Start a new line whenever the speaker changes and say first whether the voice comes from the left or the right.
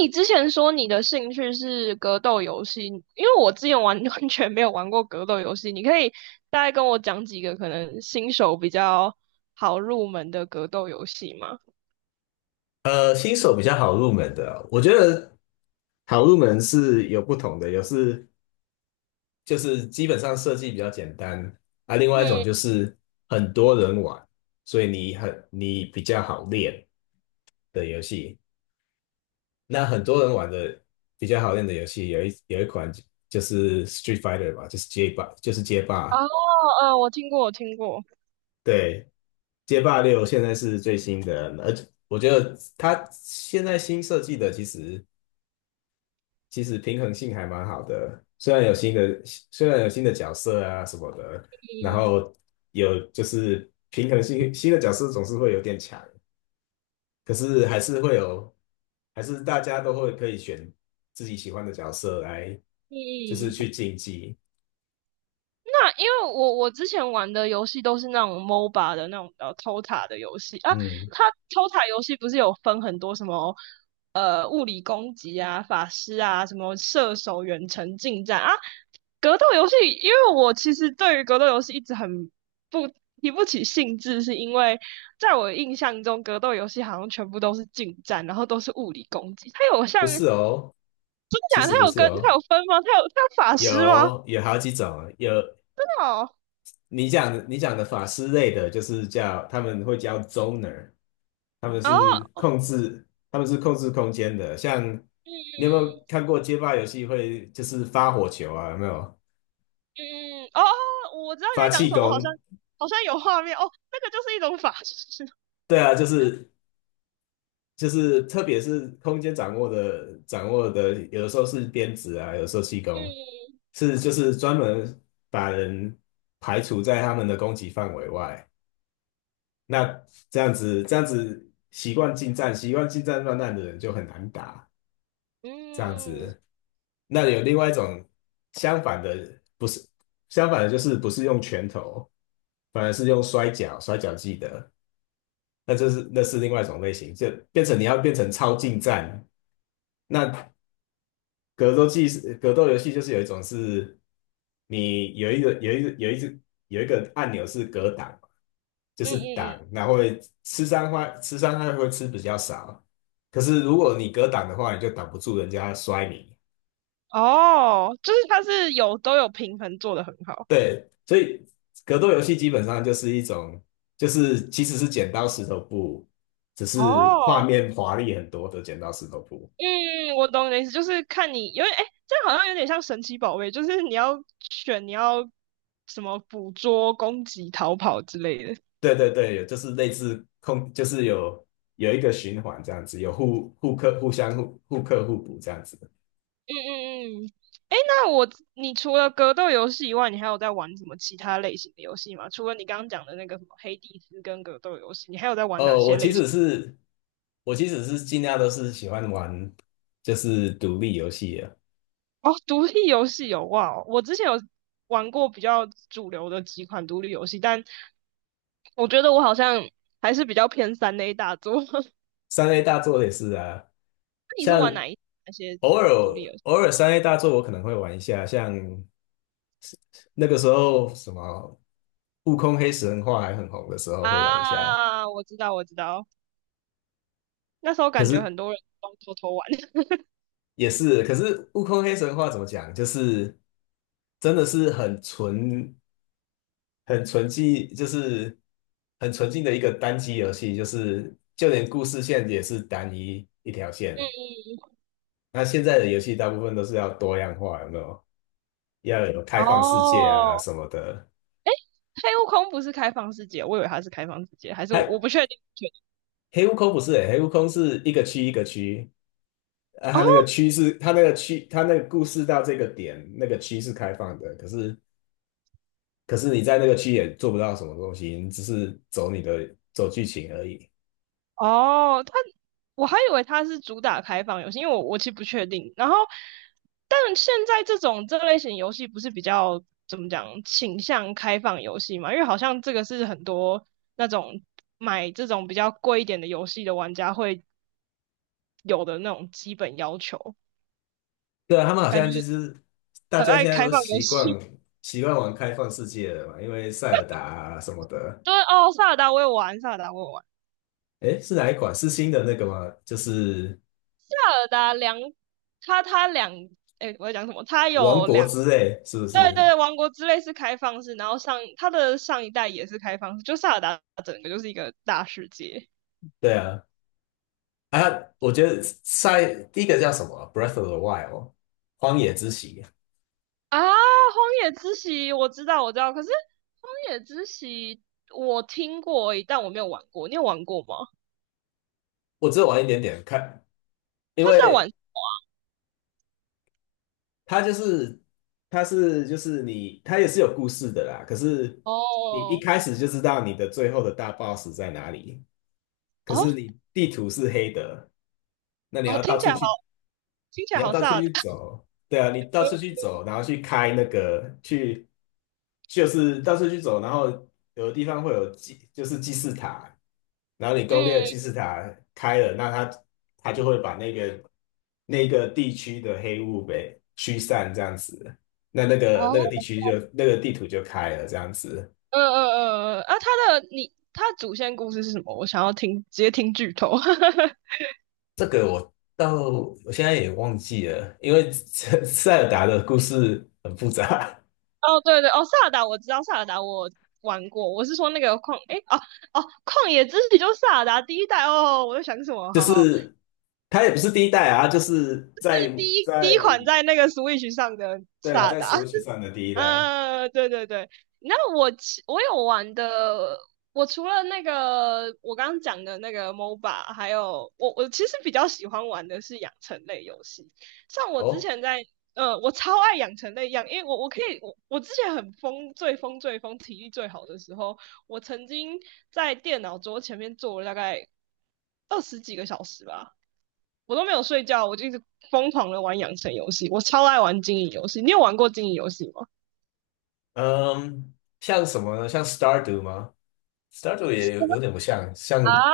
right: 你之前说你的兴趣是格斗游戏，因为我之前完 完全没有玩过格斗游戏，你可以大概跟我讲几个可能新手比较好入门的格斗游戏吗？
left: 新手比较好入门的，我觉得好入门是有不同的，有就是基本上设计比较简单，啊，另
right: 嗯。
left: 外一种就是很多人玩，所以你比较好练的游戏。那很多人玩的比较好练的游戏，有一款就是 Street Fighter 吧，就是街霸，就是街
right: 哦。
left: 霸，
right: 我听过，我听过。
left: 对，街霸六现在是最新的，而且我觉得它现在新设计的其实平衡性还蛮好的，虽然有新的角色啊什么的，然后有就是平衡性新的角色总是会有点强，可是还是大家都会可以选自己喜欢的角色来，就是
right: 嗯。
left: 去竞技。
right: 那因为我之前玩的游戏都是那种 MOBA 的那种偷塔的游戏啊，
left: 嗯，
right: 它偷塔游戏不是有分很多什么物理攻击啊、法师啊、什么射手、远程近战啊，格斗游戏，因为我其实对于格斗游戏一直很不提不起兴致，是因为在我印象中，格斗游戏好像全部都是近战，然后都是物理攻击。它有像
left: 不
right: 真的
left: 是哦，其
right: 假的？
left: 实不是
right: 它
left: 哦，
right: 有分吗？它有法师吗？
left: 有好几种啊，有
right: 真的哦。
left: 你讲的法师类的，就是他们会叫 zoner，他们
right: 然
left: 是
right: 后
left: 控制他们是控制空间的。像
right: 嗯
left: 你有没有看过街霸游戏会就是发火球啊？有没有
right: 嗯哦，我知道你
left: 发
right: 在讲
left: 气
right: 什么，我好像
left: 功？
right: 好像有画面哦，那个就是一种法师。
left: 对啊，就是特别是空间掌握的，有的时候是鞭子啊，有的时候气功，
right: 嗯
left: 是就是专门把人排除在他们的攻击范围外。那这样子习惯近战乱战的人就很难打。这样
right: 嗯
left: 子，那有另外一种相反的，不是相反的，就是不是用拳头，反而是用摔跤技的。那那是另外一种类型，就变成超近战，那格斗游戏，就是有一种是，你有一个按钮是格挡，就
right: 嗯
left: 是
right: 嗯
left: 挡，
right: 嗯。
left: 然后会吃伤害会吃比较少。可是如果你格挡的话，你就挡不住人家摔你。
right: 哦，就是它是有都有平衡做得很好。
left: 对，所以格斗游戏基本上就是一种，就是其实是剪刀石头布，只是画
right: 哦。
left: 面华丽很多的剪刀石头布。
right: 嗯，我懂你的意思，就是看你因为哎，这样好像有点像神奇宝贝，就是你要选你要什么捕捉、攻击、逃跑之类的。嗯
left: 对对对，有就是类似空，就是有一个循环这样子，有互克、互相互克互补这样子。
right: 嗯嗯。哎，你除了格斗游戏以外，你还有在玩什么其他类型的游戏吗？除了你刚刚讲的那个什么黑帝斯跟格斗游戏，你还有在玩哪
left: 哦，我
right: 些
left: 其
right: 类型？
left: 实是我其实是尽量都是喜欢玩就是独立游戏啊，
right: 哦，独立游戏有哇哦我之前有玩过比较主流的几款独立游戏，但我觉得我好像还是比较偏三 A 大作。
left: 三 A 大作也是啊，
right: 你是玩
left: 像
right: 哪些
left: 偶
right: 独
left: 尔
right: 独立游戏？
left: 偶尔三 A 大作我可能会玩一下，像那个时候什么《悟空黑神话》还很红的时候会玩一下，
right: 啊，我知道，我知道。那时候
left: 可
right: 感觉
left: 是
right: 很多人都偷偷玩。嗯
left: 也是，可是悟空黑神话怎么讲？就是真的是很纯、很纯净，就是很纯净的一个单机游戏，就是就连故事线也是单一一条线。
right: 嗯。
left: 那现在的游戏大部分都是要多样化，有没有？要有开放世界啊
right: 哦，
left: 什么的。
right: 黑悟空不是开放世界，我以为它是开放世界，还是我
left: 黑
right: 不确定，不确定。
left: 黑悟空不是、欸，黑悟空是一个区一个区，啊，
right: 哦
left: 它那个区是它那个区，它那个故事到这个点，那个区是开放的，可是。可是你在那个区也做不到什么东西，你只是走你的走剧情而已。
right: 哦，我还以为它是主打开放游戏，因为我其实不确定。然后，但现在这种这类型游戏不是比较怎么讲倾向开放游戏嘛？因为好像这个是很多那种买这种比较贵一点的游戏的玩家会有的那种基本要求，
left: 对啊，他们好
right: 感
left: 像就
right: 觉
left: 是大
right: 很
left: 家
right: 爱
left: 现在
right: 开
left: 都
right: 放游
left: 习惯
right: 戏。
left: 习惯玩开放世界了嘛，因为塞尔达啊什么的。
right: 对哦，萨尔达我也玩，萨尔达我也玩，
left: 诶，是哪一款？是新的那个吗？就是
right: 萨尔达两，他他两，哎，我在讲什么？他
left: 王
right: 有
left: 国
right: 两，
left: 之泪，是不
right: 对对
left: 是？
right: 对王国之泪是开放式，然后上他的上一代也是开放式，就萨尔达整个就是一个大世界
left: 对啊，啊，我觉得第一个叫什么 Breath of the Wild》荒野之息，
right: 啊。荒野之息我知道我知道，可是荒野之息我听过而已，但我没有玩过，你有玩过吗？
left: 我只有玩一点点看，因
right: 他是在玩
left: 为他就是他是就是你，他也是有故事的啦。可是你一
right: 哦
left: 开始就知道你的最后的大 boss 在哪里，可
right: 哦
left: 是你地图是黑的，那你
right: 哦，
left: 要到处去
right: 听起
left: 你
right: 来
left: 要
right: 好
left: 到处
right: 萨尔
left: 去
right: 达。
left: 走，对啊，你到处去走，然后去开那个去，就是到处去走，然后有的地方会有祭，就是祭祀塔，然后你攻略的
right: 嗯。
left: 祭祀塔开了，那他就会把那个地区的黑雾给驱散，这样子，那那个那
right: 哦。
left: 个地区就那个地图就开了，这样子。
right: 嗯嗯嗯嗯。啊，他的主线故事是什么？我想要听，直接听剧透。
left: 这个我现在也忘记了，因为 塞尔达的故事很复杂。
right: 哦，对对。哦，萨尔达我知道，萨尔达我玩过，我是说那个诶，哦哦，旷野之息就是萨尔达第一代哦，我在想什么？
left: 就
right: 好好。
left: 是它也不是第一代啊，它就是在
right: 第一第一
left: 在
right: 款在那个 Switch 上的
left: 对啊，
right: 萨尔
left: 在
right: 达。
left: Switch 上的第一代。
right: 啊，对对对，那我其我有玩的，我除了那个我刚刚讲的那个 MOBA，还有我其实比较喜欢玩的是养成类游戏，像我之
left: 哦，
right: 前在我超爱养成类，因为我我可以我我之前很疯，最疯最疯，体力最好的时候，我曾经在电脑桌前面坐了大概二十几个小时吧，我都没有睡觉，我就一直疯狂的玩养成游戏，我超爱玩经营游戏，你有玩过经营游戏吗？
left: 嗯，像什么呢？像 s t a r d o 吗 s t a r d o 也有点不像，
right: 啊，
left: 像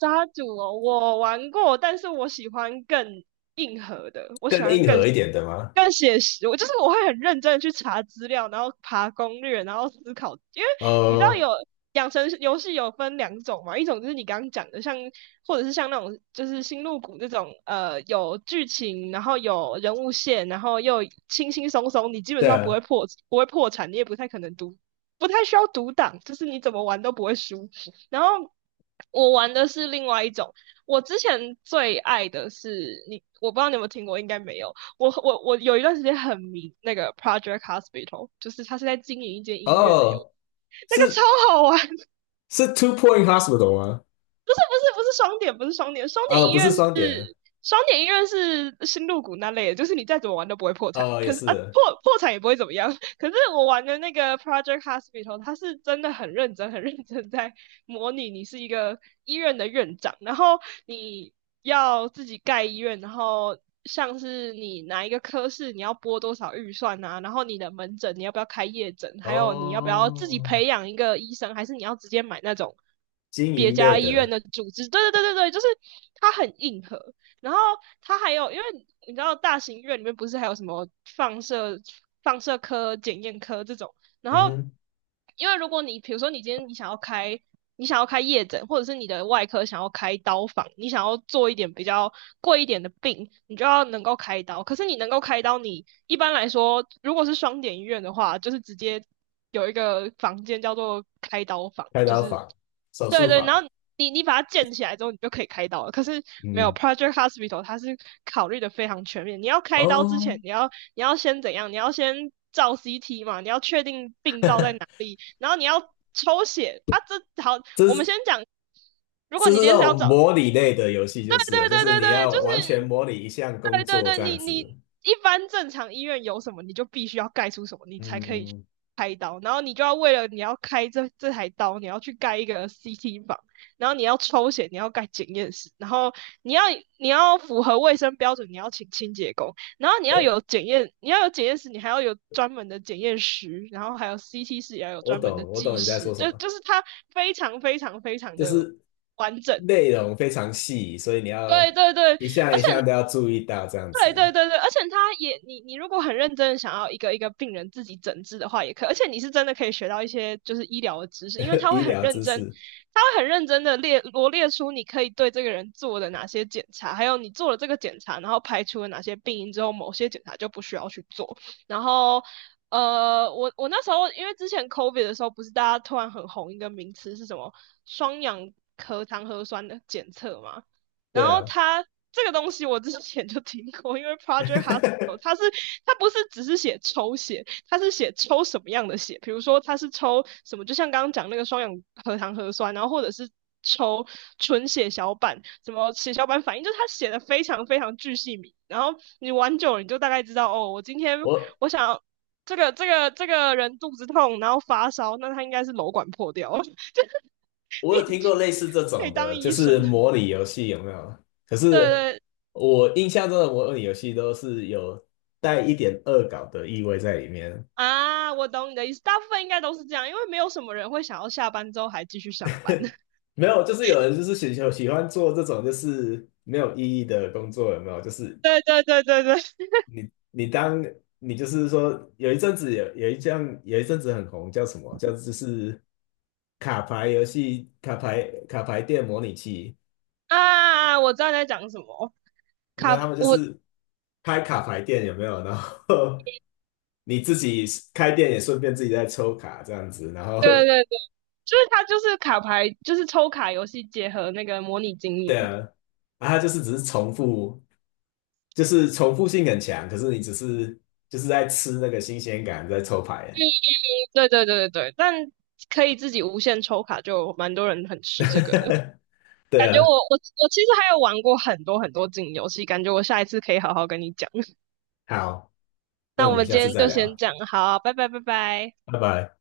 right: 杀毒哦，我玩过，但是我喜欢更硬核的，我喜
left: 更
right: 欢
left: 硬
right: 更
left: 核一点的吗？
right: 更写实。我就是我会很认真的去查资料，然后爬攻略，然后思考，因为你知道有
left: 呃，
right: 养成游戏有分两种嘛，一种就是你刚刚讲的，或者是像那种就是星露谷这种，有剧情，然后有人物线，然后又轻轻松松，你基本
left: 对
right: 上
left: 啊，
right: 不会破产，你也不太可能读，不太需要读档，就是你怎么玩都不会输。然后我玩的是另外一种，我之前最爱的是你，我不知道你有没有听过，应该没有。我有一段时间很迷那个 Project Hospital，就是他是在经营一间音乐的游戏，
left: 哦，
right: 那个超
left: 是
right: 好玩。
left: 是 Two Point Hospital 吗？
right: 但是不是双点，不是双点，双点医
left: 不是
right: 院是
left: 双点，
right: 双点医院是新入股那类的，就是你再怎么玩都不会破产，
left: 也
right: 可是啊
left: 是，
right: 破产也不会怎么样。可是我玩的那个 Project Hospital，它是真的很认真、很认真在模拟你是一个医院的院长，然后你要自己盖医院，然后像是你哪一个科室你要拨多少预算啊，然后你的门诊你要不要开夜诊，还有你要不要自己
left: 哦，
right: 培养一个医生，还是你要直接买那种
left: 经
right: 别
left: 营
right: 家
left: 类
right: 医院
left: 的，
right: 的组织？对对对对对，就是它很硬核。然后它还有，因为你知道大型医院里面不是还有什么放射放射科、检验科这种然
left: 嗯
right: 后，
left: 哼，
right: 因为如果你比如说你今天你想要开夜诊，或者是你的外科想要开刀房，你想要做一点比较贵一点的病，你就要能够开刀。可是你能够开刀，你一般来说如果是双点医院的话，就是直接有一个房间叫做开刀房，
left: 开
right: 就
left: 刀
right: 是
left: 房、手
right: 对
left: 术
right: 对，然
left: 房，
right: 后。你你把它建起来之后，你就可以开刀了。可是没有
left: 嗯，
right: Project Hospital，它是考虑的非常全面。你要开刀之前，
left: 哦，
right: 你要先怎样？你要先照 CT 嘛，你要确定病灶在哪里，然后你要抽血啊。这好，
left: 这
right: 我们先
left: 是。
right: 讲，如果
left: 就
right: 你
left: 是
right: 今
left: 那
right: 天是要
left: 种
right: 找
left: 模拟类的游戏，
right: 对
left: 就是了
right: 对
left: 就
right: 对
left: 是
right: 对
left: 你
right: 对，就
left: 要完全
right: 是
left: 模拟一项工
right: 对对
left: 作
right: 对，
left: 这样
right: 你
left: 子。
right: 一般正常医院有什么，你就必须要盖出什么，你才可以去
left: 嗯，
right: 开刀。然后你就要为了你要开这台刀，你要去盖一个 CT 房，然后你要抽血，你要盖检验室，然后你要你要符合卫生标准，你要请清洁工，然后你要
left: 哎，
right: 有检验，你要有检验室，你还要有专门的检验师，然后还有 CT 室也要有
left: 我
right: 专门的
left: 懂，我
right: 技
left: 懂你在
right: 师，
left: 说什么，
right: 就是它非常非常非常
left: 就
right: 的
left: 是
right: 完整。
left: 内容非常细，所以你要
right: 对对对，
left: 一项
right: 而
left: 一项
right: 且
left: 都要注意到这样
right: 对
left: 子。
right: 对对对，而且他也，你如果很认真的想要一个一个病人自己诊治的话，也可以而且你是真的可以学到一些就是医疗的知识，因为 他
left: 医
right: 会很
left: 疗
right: 认
left: 知
right: 真，
left: 识，
right: 他会很认真的罗列出你可以对这个人做的哪些检查，还有你做了这个检查，然后排除了哪些病因之后，某些检查就不需要去做，然后。我那时候因为之前 COVID 的时候，不是大家突然很红一个名词是什么双氧核糖核酸的检测嘛？然
left: 对
right: 后
left: 啊，
right: 他这个东西我之前就听过，因为 Project Hospital 它不是只是写抽血，它是写抽什么样的血，比如说它是抽什么，就像刚刚讲那个双氧核糖核酸，然后或者是抽纯血小板，什么血小板反应，就是它写的非常非常巨细靡，然后你玩久了你就大概知道哦，我今天
left: 我
right: 我想要这个人肚子痛，然后发烧，那他应该是瘘管破掉了。
left: 我有
right: 你已
left: 听过
right: 经
left: 类似这
right: 可以
left: 种
right: 当
left: 的，就
right: 医
left: 是
right: 生。
left: 模拟游戏有没有？可
right: 对
left: 是
right: 对，
left: 我印象中的模拟游戏都是有带一点恶搞的意味在里面。
right: 啊，我懂你的意思，大部分应该都是这样，因为没有什么人会想要下班之后还继续上班。
left: 没有，就是有人就是喜 喜欢做这种就是没有意义的工作，有没有？就是
right: 对对对对对，
left: 你当你就是说有一阵子很红，叫什么？叫就是卡牌游戏、卡牌店模拟器。
right: 啊，我知道你在讲什么，卡，
left: 那他们就
right: 我，
left: 是开卡牌店，有没有？然后 你自己开店也顺便自己在抽卡这样子，然后
right: 对对对，就是它就是卡牌，就是抽卡游戏结合那个模拟经
left: 对
right: 营。
left: 啊，然它就是只是重复。就是重复性很强，可是你只是就是在吃那个新鲜感，在抽牌。
right: 对对对对对，但可以自己无限抽卡，就蛮多人很吃这个的。感
left: 对
right: 觉
left: 啊，
right: 我其实还有玩过很多很多经营游戏，感觉我下一次可以好好跟你讲。
left: 好，那
right: 那
left: 我
right: 我
left: 们
right: 们
left: 下
right: 今
left: 次
right: 天
left: 再
right: 就先
left: 聊，
right: 这样，好，拜拜拜拜。
left: 拜拜。